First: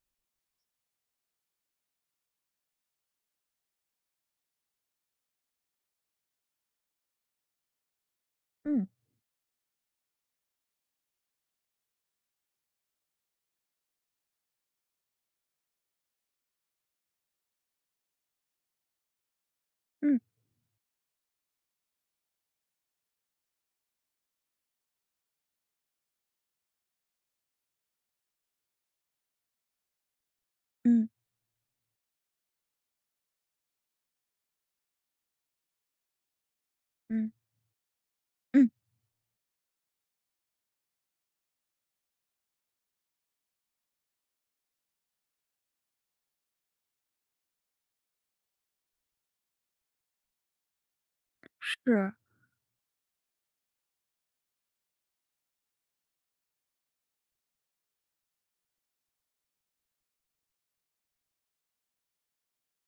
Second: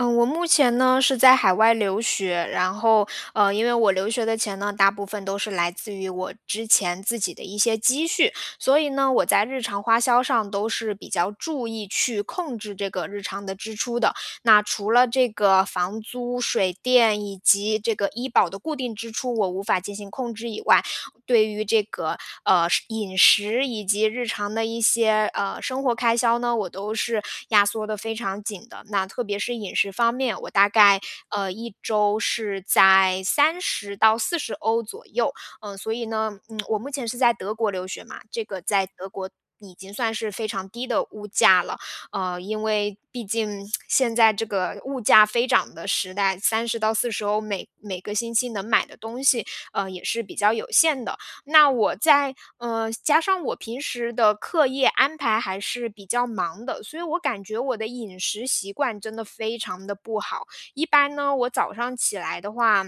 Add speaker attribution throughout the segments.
Speaker 1: 嗯，我目前呢是在海外留学，然后因为我留学的钱呢，大部分都是来自于我之前自己的一些积蓄，所
Speaker 2: 嗯
Speaker 1: 以呢，我在日常花销上都是比较注意去控制这个日常的支出的。那除了这个房租、水电以及这个医保的固定支出，我无法进行
Speaker 2: 嗯
Speaker 1: 控制以外，对于这个饮食以及日常的一些生活开销呢，我都是压缩的非常紧的。那特别是饮食方面，我大概
Speaker 2: 嗯
Speaker 1: 一周是在三十到四十欧左右。所以呢，我目前是
Speaker 2: 嗯
Speaker 1: 在德国留学嘛，这个
Speaker 2: 嗯，
Speaker 1: 在德国。已经算是非常低的物价了，因为毕竟现在这个物价飞涨的时代，三十到四十欧每个星期能买的东西，也是比较有限的。那
Speaker 2: 是，
Speaker 1: 加上我平时的课业安排还是比较忙的，所以我感觉我的饮食习惯真的非常的不好。一般呢，我早上起来的话，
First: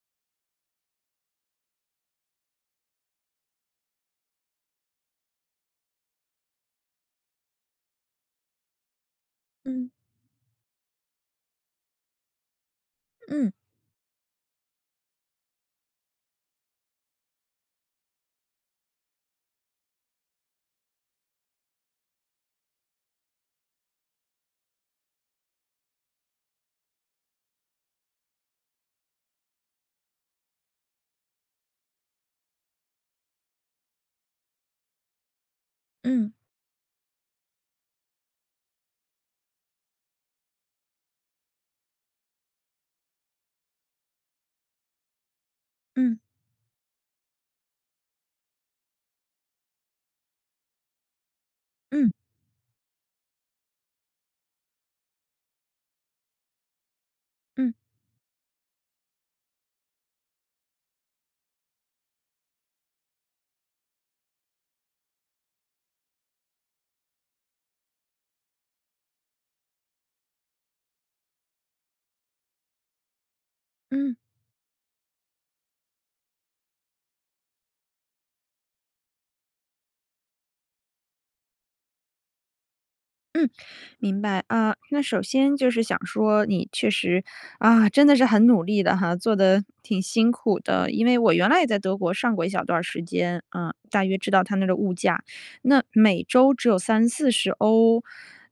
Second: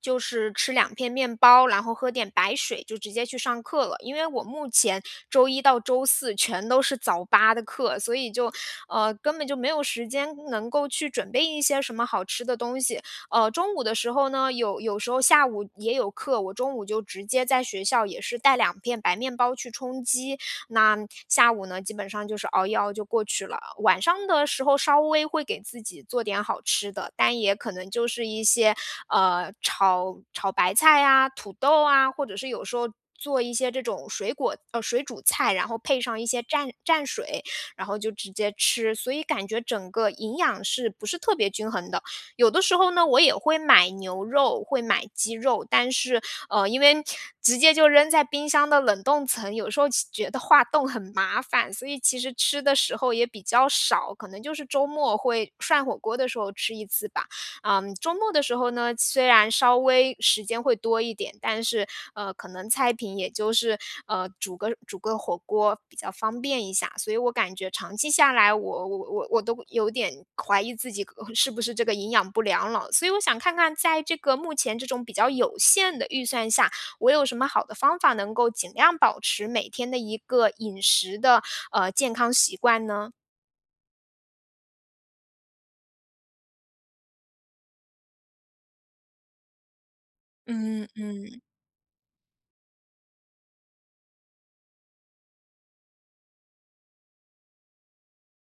Speaker 1: 就是吃两片面包，然后喝点白水就直接去上课了。因为我目前周一到周四全都是早八的课，所以就根本就没有
Speaker 2: 嗯
Speaker 1: 时间能够去准备一些什么好吃的东西。
Speaker 2: 嗯
Speaker 1: 中午的时候呢，有时候下午也有课，我中午就直接在学校也是带两片白面包去充饥。那下午呢，基本上就是熬一熬就过去了。晚上的时候稍微会给自己做点好吃的，但也可能就是一些炒炒白菜啊、土豆啊，或者是有时候。做一些这种水煮菜，然后配上一
Speaker 2: 嗯
Speaker 1: 些蘸蘸水，然后就直接吃，所以感觉整个营养是不是特别均衡的？有的时候呢，我也会买牛肉，会买鸡肉，但
Speaker 2: 嗯
Speaker 1: 是，因为直接就扔在冰箱的冷冻层，有时候其觉得化冻很麻烦，所以
Speaker 2: 嗯
Speaker 1: 其实吃的时候也比较少，可能就是周末会涮火锅的时候吃一次吧。
Speaker 2: 嗯
Speaker 1: 周末的时候呢，虽然稍微时间会多一点，但是，可能菜品也就是，煮个火锅比较方便一下，所以我感觉长期下来，我都有点怀疑自己是不是这个营养不良了，所以我想看看，在
Speaker 2: 嗯
Speaker 1: 这个目前这种比较有限的预算下，我有什么好的方法能够尽量保持每天的一个饮食的健康习惯呢？
Speaker 2: 嗯，明白啊。那首先就是想说，你确实啊，真的是很努力的哈，做的挺辛苦
Speaker 1: 嗯
Speaker 2: 的。因为我
Speaker 1: 嗯
Speaker 2: 原来也在德国上过一小段儿时间，大约知道他那儿的物价，那每周只有30到40欧，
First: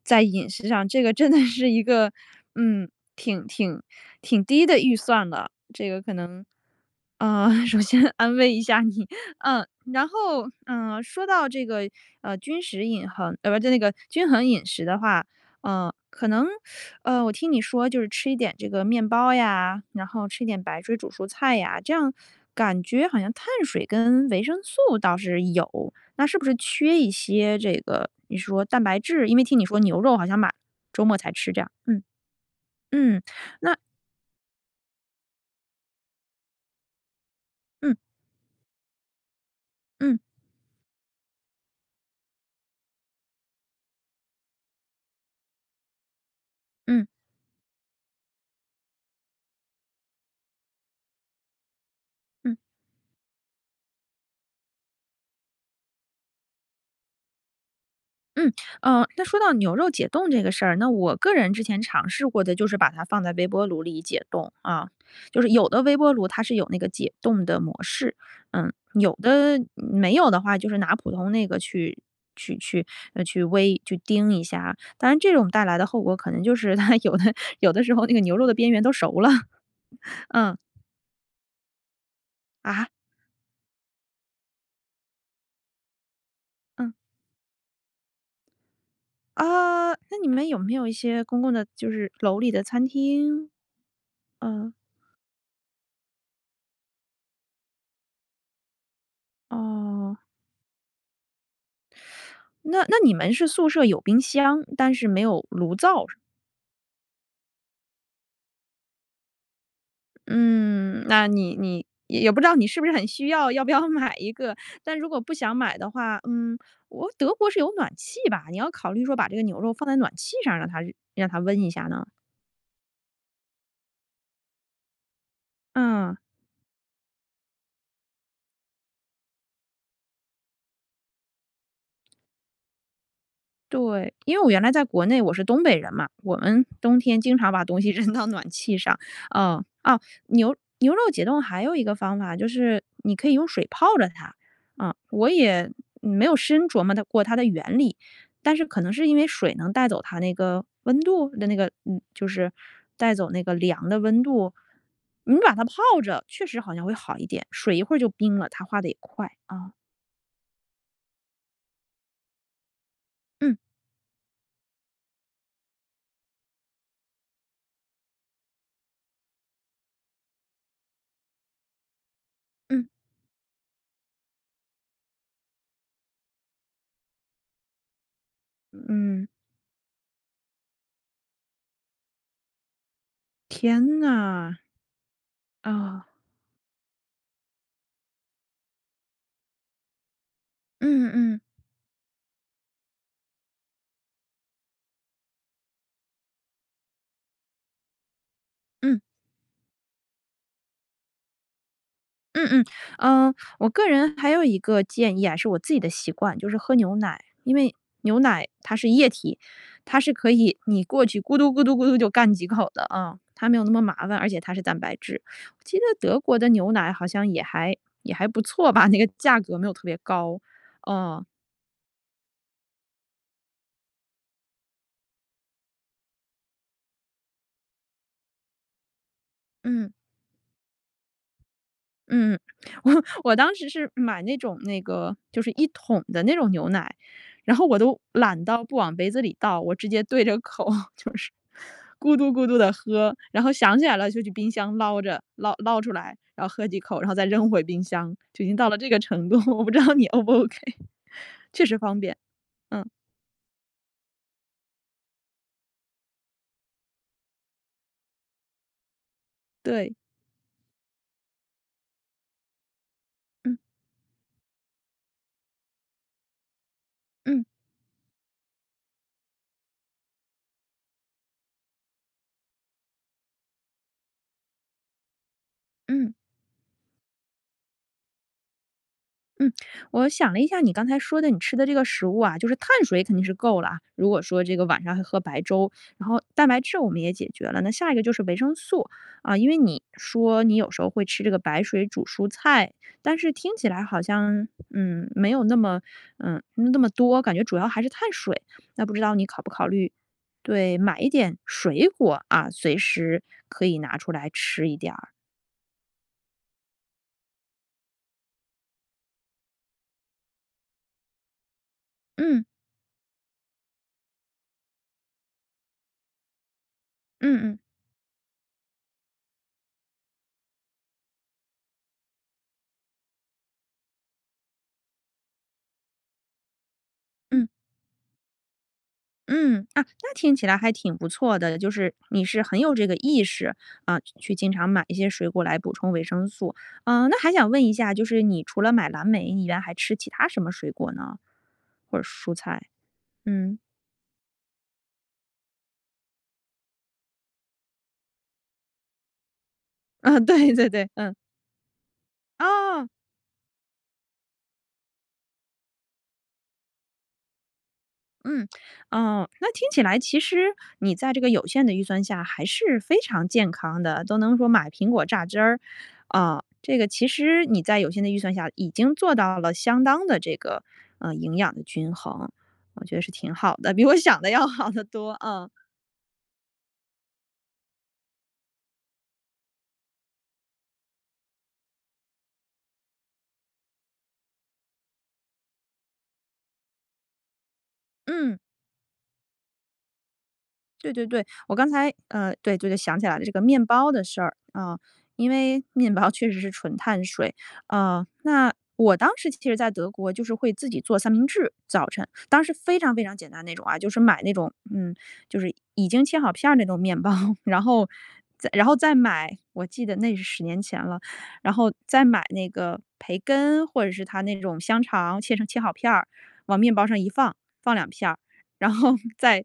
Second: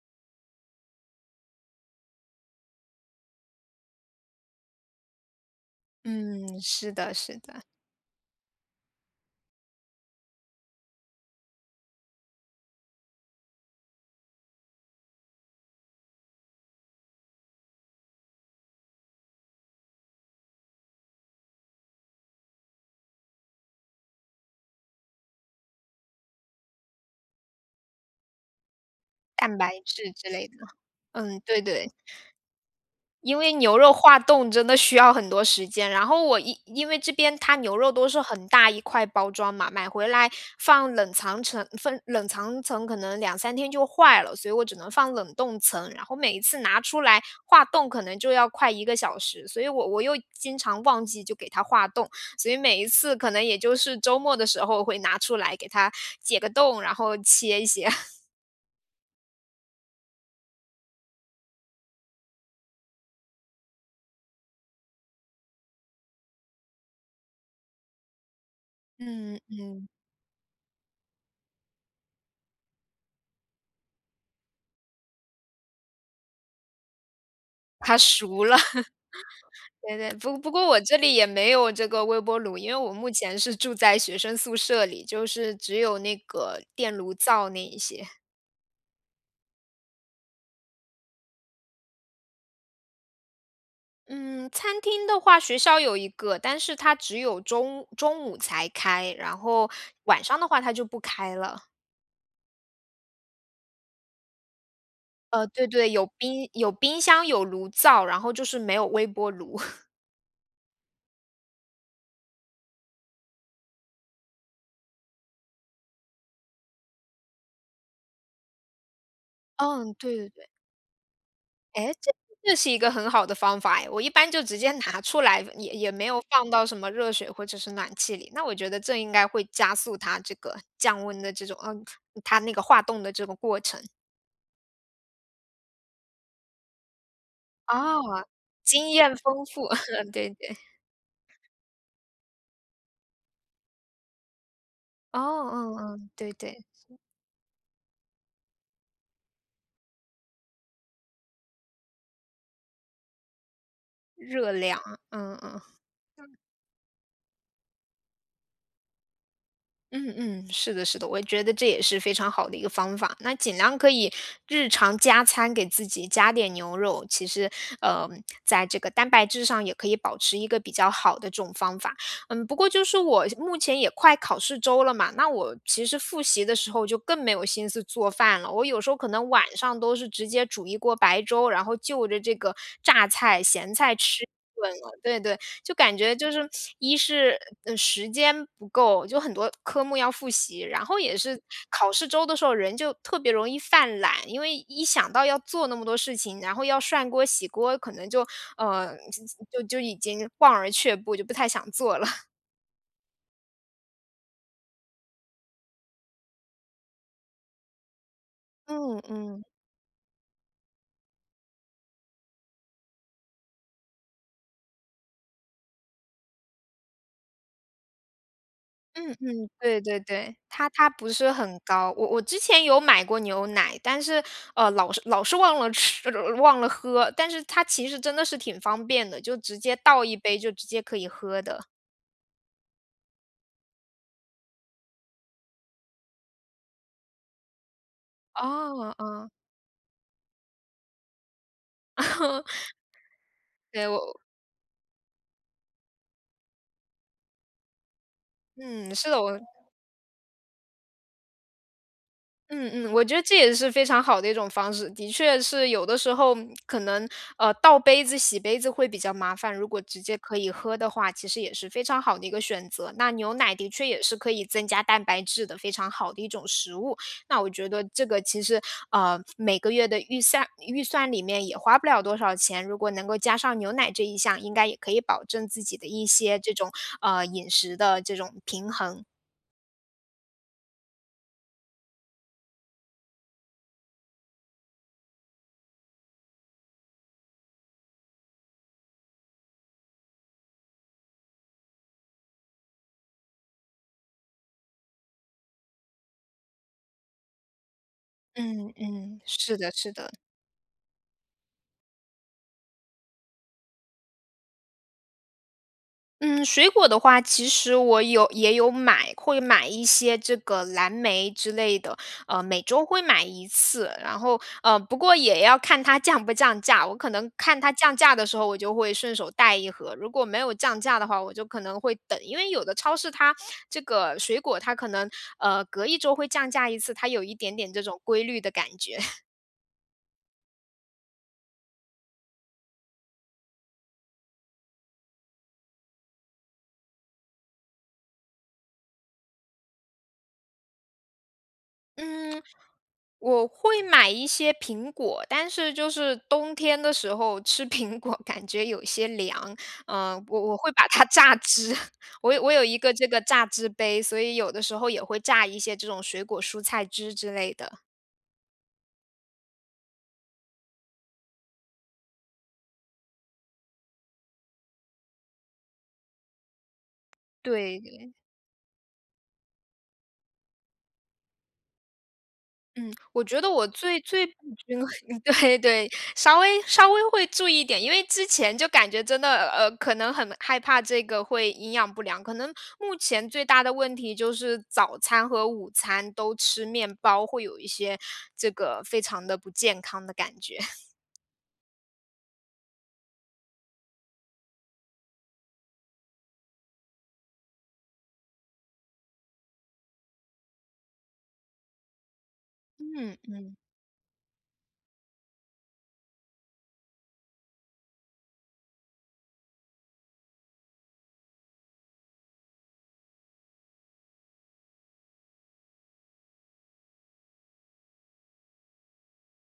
Speaker 2: 在饮食上，这个真的是一个嗯，挺挺挺低的预算了。这个可能
Speaker 1: 嗯，是的，是的，
Speaker 2: 首先安慰一下你，说到这个，均食饮衡，呃，不就那个均衡饮食的话，呃，可能，我听你说就是吃一点这个面包呀，然后吃一点白水煮蔬菜呀，这样感觉好像碳水跟维生素倒是有，那是不是缺一些这个你说蛋白质？因为
Speaker 1: 蛋
Speaker 2: 听你说
Speaker 1: 白
Speaker 2: 牛
Speaker 1: 质
Speaker 2: 肉好
Speaker 1: 之
Speaker 2: 像
Speaker 1: 类
Speaker 2: 买
Speaker 1: 的。
Speaker 2: 周末才
Speaker 1: 嗯，
Speaker 2: 吃这
Speaker 1: 对
Speaker 2: 样，
Speaker 1: 对，
Speaker 2: 嗯嗯，
Speaker 1: 因为
Speaker 2: 那
Speaker 1: 牛肉化冻真的需要很多时间。然后因为这边它牛肉
Speaker 2: 嗯
Speaker 1: 都是很大一块包装嘛，买回
Speaker 2: 嗯嗯
Speaker 1: 来放冷藏层，分冷藏层可能两三天就坏了，所以我只能放冷冻层。然后每一次拿
Speaker 2: 嗯
Speaker 1: 出
Speaker 2: 嗯。
Speaker 1: 来化冻，可能就要快一个小时，所以我又经常忘记就给它化冻，所以每一次可能也就是周末的时候会拿出来给它解个冻，然后切一些。
Speaker 2: 嗯，那说到牛肉解冻这个事儿，那我个人之前尝试过的就是把它放在微波炉里解冻啊，就是有的微波炉它是有那个解冻的模式，嗯，有
Speaker 1: 嗯
Speaker 2: 的
Speaker 1: 嗯，
Speaker 2: 没有的话，就是拿普通那个去呃去微去叮一下，当然这种带来的后果可能就是它有的 有的时
Speaker 1: 它
Speaker 2: 候那个牛
Speaker 1: 熟
Speaker 2: 肉的
Speaker 1: 了。
Speaker 2: 边缘都熟了，
Speaker 1: 对对，不不
Speaker 2: 嗯
Speaker 1: 过我这里也没有这个微波炉，因为
Speaker 2: 啊
Speaker 1: 我目前是住在学生宿舍里，就是只有那个
Speaker 2: 嗯
Speaker 1: 电炉灶那一些。
Speaker 2: 啊，那你们有没有一些公共的就是楼里的餐厅？
Speaker 1: 嗯，
Speaker 2: 嗯
Speaker 1: 餐厅的话，学校有一个，但是它只有中午才开，然后
Speaker 2: 哦。
Speaker 1: 晚上的话它就不开了。
Speaker 2: 那你们是宿舍有冰箱，但是没有
Speaker 1: 对
Speaker 2: 炉
Speaker 1: 对，
Speaker 2: 灶，
Speaker 1: 有冰箱，有炉灶，然后就是没有微波炉。
Speaker 2: 嗯，那你也不知道你是不是很需要，要不要 买一个？但如果不想买的话，我德国是有暖气吧？你要考虑说把这个牛肉放
Speaker 1: 嗯，
Speaker 2: 在暖
Speaker 1: 对
Speaker 2: 气上，让它温一下
Speaker 1: 哎，
Speaker 2: 呢？
Speaker 1: 这是一个很好的方法哎！我一般就直接拿 出来，也没
Speaker 2: 嗯。
Speaker 1: 有放到什么热水或者是暖气里，那我觉得这应该会加速它这个降温的这种它那个化冻的这个过程。
Speaker 2: 对，因为我原来在国内，我是东北人嘛，我们冬天经常把东西 扔
Speaker 1: 哦，
Speaker 2: 到暖气
Speaker 1: 经
Speaker 2: 上。
Speaker 1: 验丰
Speaker 2: 嗯，
Speaker 1: 富，
Speaker 2: 啊，
Speaker 1: 对
Speaker 2: 牛
Speaker 1: 对，
Speaker 2: 牛肉解冻还有一个方法就是你可以用水泡着它。啊，
Speaker 1: 哦，
Speaker 2: 我也
Speaker 1: 嗯嗯，
Speaker 2: 没
Speaker 1: 对
Speaker 2: 有深
Speaker 1: 对，
Speaker 2: 琢磨的过它的原理，但是可能是因为水能带走它那个温度的那个，带走那个凉的温度。
Speaker 1: 热量啊，嗯
Speaker 2: 你把
Speaker 1: 嗯。
Speaker 2: 它泡着，确实好像会好一点，水一会儿就冰了，它化的也快啊。
Speaker 1: 嗯嗯，是的，是的，我觉得这也是非常好的一个方法。那
Speaker 2: 嗯
Speaker 1: 尽量可以日常加餐，给自己加点牛肉。其实，呃，在这个蛋白质上也可以保持一个比较好的这种方法。嗯，不过就
Speaker 2: 嗯
Speaker 1: 是我目前也快考试周了嘛，那我其实复习的时候就更没有心思做饭了。我有时候可
Speaker 2: 嗯，
Speaker 1: 能晚上都是直接煮一锅白粥，然后就着这个榨菜、咸菜
Speaker 2: 天
Speaker 1: 吃一
Speaker 2: 呐，
Speaker 1: 顿了。对对，就感
Speaker 2: 啊。
Speaker 1: 觉就是一是，时间不够，就很多科目要复习，然后
Speaker 2: 嗯
Speaker 1: 也
Speaker 2: 嗯
Speaker 1: 是考试周的时候人就特别容易犯懒，因为一想到要做那么多事情，然后要涮锅、洗锅，可能就，
Speaker 2: 嗯
Speaker 1: 就已经望而却步，就不太想做了。
Speaker 2: 嗯嗯，呃，我个人还有一个建议啊，是我自己的习惯，就是喝牛奶，因为牛奶它是
Speaker 1: 嗯
Speaker 2: 液体，
Speaker 1: 嗯。
Speaker 2: 它是可以你过去咕嘟咕嘟咕嘟就干几口的啊，它没有那么麻烦，而且它是蛋白质。我记得德国的牛奶好像也还不错吧，那个
Speaker 1: 嗯
Speaker 2: 价
Speaker 1: 嗯，
Speaker 2: 格没有
Speaker 1: 对
Speaker 2: 特别
Speaker 1: 对对，
Speaker 2: 高，
Speaker 1: 它不
Speaker 2: 哦，
Speaker 1: 是很高。我之前有买过牛奶，但是老是忘了吃，忘了喝。但是它其实真的是挺方便的，就直接
Speaker 2: 嗯。
Speaker 1: 倒一杯就直接可以喝的。
Speaker 2: 嗯，我我当时是买那种那个就是一桶的那种牛奶，然后我都懒到不往
Speaker 1: 哦，
Speaker 2: 杯子
Speaker 1: 嗯，
Speaker 2: 里倒，我直接对着口。咕嘟咕嘟的 喝，然后想起
Speaker 1: 对
Speaker 2: 来
Speaker 1: 我，
Speaker 2: 了就去冰箱捞着捞捞出来，然后喝几口，然后再扔回冰箱，就已经到了这
Speaker 1: 嗯，
Speaker 2: 个
Speaker 1: 是的，
Speaker 2: 程度，
Speaker 1: 我
Speaker 2: 我不知道你 O 不 OK，确实方便。嗯，
Speaker 1: 嗯嗯，我觉得这也是非常好的一种方式。的确是有的时候可能，倒杯子、洗杯子会比较麻烦，如果
Speaker 2: 对，
Speaker 1: 直接可以喝的话，其实也是非常好的一个选择。那牛奶
Speaker 2: 嗯
Speaker 1: 的确也是可以增加蛋白质的，非常好的一种食物。那
Speaker 2: 嗯
Speaker 1: 我觉得这个其实，每个月的预算里面也花不了多少钱，如果能够加上牛奶这一项，应该也可以保证自己的一
Speaker 2: 嗯。
Speaker 1: 些这种，饮食的这种平衡。
Speaker 2: 嗯，我想了一下你刚才说的你吃的这个食物啊，就是碳水肯定是够了啊，如果说这个晚上还喝白粥，然后蛋白质我们也解决了，那下一个就是维生素啊，因为你说你有时候会吃这个白水煮蔬菜，但是听起来好像没有那么那么多，感觉主要还是碳水，
Speaker 1: 嗯
Speaker 2: 那不知道
Speaker 1: 嗯，
Speaker 2: 你考不
Speaker 1: 是
Speaker 2: 考
Speaker 1: 的，
Speaker 2: 虑
Speaker 1: 是的。
Speaker 2: 对买一点水果啊，随时可以拿出来吃一点儿，
Speaker 1: 嗯，水果的话，其实我也有买，会买一些这个蓝莓之类的，
Speaker 2: 嗯
Speaker 1: 每周会买一次。然后，不过也要看它降不降价。我可能
Speaker 2: 嗯嗯嗯。
Speaker 1: 看它降价的时候，我就会顺手带一盒；如果没有降价的话，我就可能会等。因为有的超市它这个水果它可能隔一周会降价一次，它有一点点这种规律的感觉。
Speaker 2: 嗯，啊，那听起来还挺不错的，就是你是很有这个意识，啊，去经常买一些水果来补充维生素。嗯，那还想问一下，就是你除了买蓝莓以外，你原来还吃其他什么水果呢？或者蔬
Speaker 1: 嗯，
Speaker 2: 菜？
Speaker 1: 我
Speaker 2: 嗯，
Speaker 1: 会买一些苹果，但是就是冬天的时候吃苹果 感觉有些凉，
Speaker 2: 啊，
Speaker 1: 嗯，我
Speaker 2: 对
Speaker 1: 我
Speaker 2: 对
Speaker 1: 会把
Speaker 2: 对，
Speaker 1: 它
Speaker 2: 嗯，
Speaker 1: 榨汁，我有一
Speaker 2: 啊。
Speaker 1: 个这个榨汁杯，所以有的时候也会榨一些这种水果蔬菜汁之类的，
Speaker 2: 嗯，哦，那听起来其实你在这个有限的预算下还是非常健康的，都能说买苹果榨汁儿，啊、这个其实你在有限
Speaker 1: 对。
Speaker 2: 的预算下已经做到了相当的这个营养的均衡，我
Speaker 1: 嗯，
Speaker 2: 觉得是
Speaker 1: 我
Speaker 2: 挺
Speaker 1: 觉得
Speaker 2: 好
Speaker 1: 我
Speaker 2: 的，比我
Speaker 1: 最
Speaker 2: 想
Speaker 1: 最
Speaker 2: 的
Speaker 1: 不
Speaker 2: 要好
Speaker 1: 均
Speaker 2: 得
Speaker 1: 衡
Speaker 2: 多啊。
Speaker 1: 对对，稍微会注意一点，因为之前就感觉真的可能很害怕这个会营养不良，可能目前最大的问题就是早餐和午餐都吃面包，会有一些
Speaker 2: 嗯
Speaker 1: 这个非常的不健康的感觉。
Speaker 2: 对 对对，我刚才对对对，想起来了这个面包的事儿啊、因为面包确实是纯碳水，啊。那我当时其实在德国就是会自己做三明治，早晨当时非常非常
Speaker 1: 嗯
Speaker 2: 简单那
Speaker 1: 嗯
Speaker 2: 种啊，就是买那种就是已经切好片儿那种面包，然后然后再买，我记得那是10年前了，然后再买那个培根或者是它那种香肠切好片儿，往面包上一放，放两片儿。然后 再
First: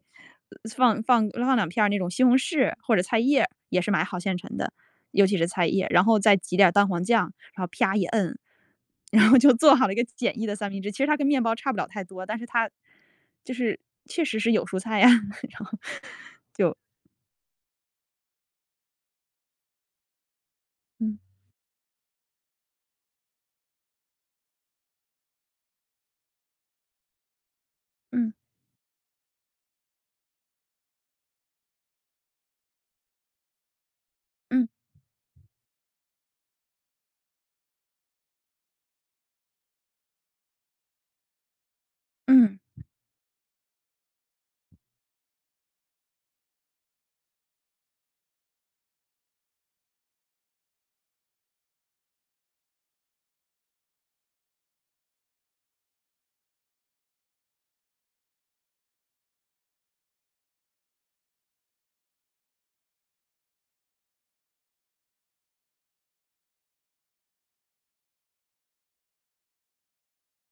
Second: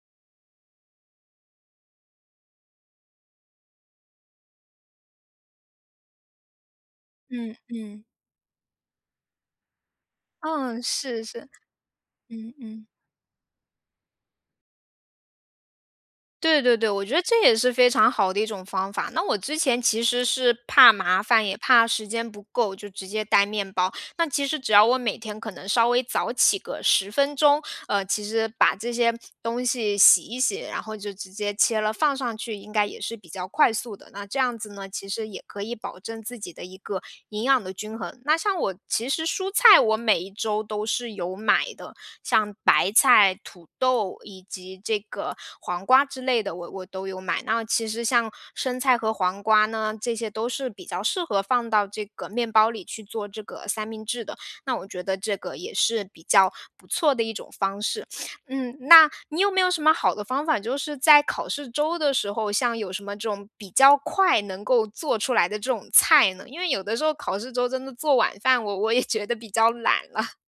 Speaker 2: 放两片儿那种西红柿或者菜叶，也是买好现成的，尤其是菜叶，然后再挤点儿蛋黄酱，
Speaker 1: 嗯
Speaker 2: 然后啪一
Speaker 1: 嗯，
Speaker 2: 摁，然后就做好了一个简易的三明
Speaker 1: 嗯，
Speaker 2: 治。其实它
Speaker 1: 是
Speaker 2: 跟面
Speaker 1: 是，
Speaker 2: 包差不了太多，但是
Speaker 1: 嗯
Speaker 2: 它
Speaker 1: 嗯。
Speaker 2: 就是确实是有蔬菜呀，然后
Speaker 1: 对
Speaker 2: 就
Speaker 1: 对对，我觉得这也是非常好的一种方法。那我之前其实是怕
Speaker 2: 嗯
Speaker 1: 麻烦，也怕时间不够，就直接带面包。那其实只要我每天可能稍微早起个10分钟，其
Speaker 2: 嗯
Speaker 1: 实把这些东西洗一洗，然后就直接切了放上去，应该也是比较快速的。那这样
Speaker 2: 嗯
Speaker 1: 子呢，其实也可以保证自己的一个营养的均衡。那像我其实蔬菜，我每一周都是有买的，像
Speaker 2: 嗯。
Speaker 1: 白菜、土豆以及这个黄瓜之类的，我都有买。那其实像生菜和黄瓜呢，这些都是比较适合放到这个面包里去做这个三明治的。那我觉得这个也是比较不错的一种方式。嗯，那你有没有什么好的方法，就是在考试周的时候，像有什么这种比较快能够做出来的这种菜呢？因为有的时候考试周真的做晚饭，我也觉得比较懒了。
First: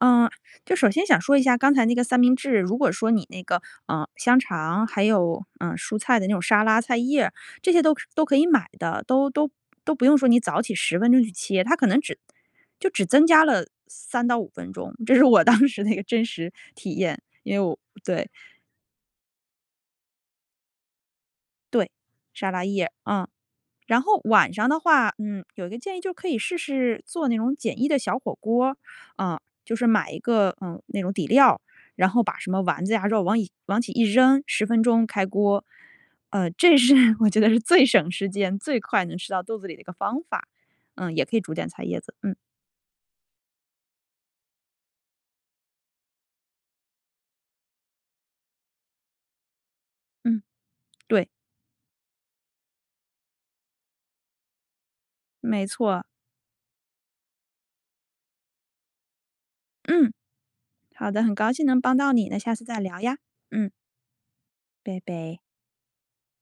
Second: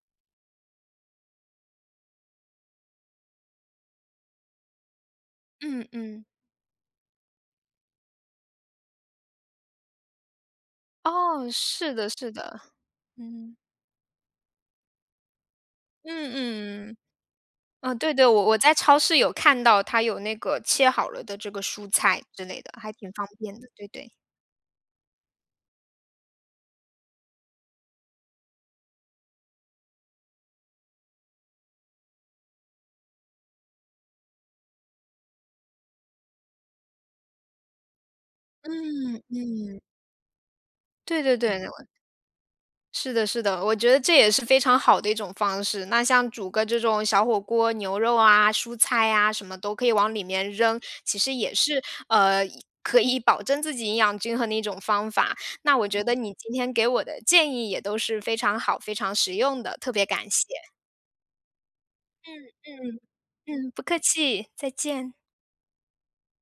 Speaker 2: 嗯，就首先想说一下刚才那个三明治，如果说你那个，嗯香肠，还有，
Speaker 1: 嗯
Speaker 2: 蔬菜
Speaker 1: 嗯。
Speaker 2: 的那种沙拉、菜叶，这些都是都可以买的，都不用说你早起十分钟去
Speaker 1: 哦，
Speaker 2: 切，它可
Speaker 1: 是
Speaker 2: 能
Speaker 1: 的
Speaker 2: 只
Speaker 1: 是的，
Speaker 2: 增加
Speaker 1: 嗯。
Speaker 2: 了3到5分钟，这是我当时的一个真实
Speaker 1: 嗯
Speaker 2: 体
Speaker 1: 嗯，
Speaker 2: 验，因为我
Speaker 1: 嗯，对对，
Speaker 2: 对，
Speaker 1: 我在超市有看到它有那个切好了的这个蔬
Speaker 2: 对，
Speaker 1: 菜之
Speaker 2: 沙
Speaker 1: 类
Speaker 2: 拉
Speaker 1: 的，
Speaker 2: 叶，
Speaker 1: 还挺
Speaker 2: 嗯。
Speaker 1: 方便的，对
Speaker 2: 然
Speaker 1: 对。
Speaker 2: 后晚上的话，嗯，有一个建议就可以试试做那种简易的小火锅，啊，就是买一个那种底料，然后把什么丸子呀肉往一往起一扔，十分钟开锅，这是 我觉得是最省时间、最快能
Speaker 1: 嗯
Speaker 2: 吃到
Speaker 1: 嗯，
Speaker 2: 饭。嗯，
Speaker 1: 对
Speaker 2: 也可
Speaker 1: 对
Speaker 2: 以煮
Speaker 1: 对，
Speaker 2: 点
Speaker 1: 我
Speaker 2: 菜叶子。嗯
Speaker 1: 是的是的，我觉得这也是非常好的一种方式。那像煮个这种小火锅，牛肉啊、蔬菜啊，什么都可以往里
Speaker 2: 嗯，
Speaker 1: 面扔，其
Speaker 2: 对，
Speaker 1: 实也是，呃，可以保证自己营养均衡的一种方法。
Speaker 2: 没
Speaker 1: 那我
Speaker 2: 错。
Speaker 1: 觉得你今天给我的建议也都是非常好、非常实用的，特别
Speaker 2: 嗯，
Speaker 1: 感谢。
Speaker 2: 好的，很高兴能帮到你，那
Speaker 1: 嗯
Speaker 2: 下次再聊
Speaker 1: 嗯，
Speaker 2: 呀。嗯，
Speaker 1: 嗯，不客气，再
Speaker 2: 拜
Speaker 1: 见。
Speaker 2: 拜。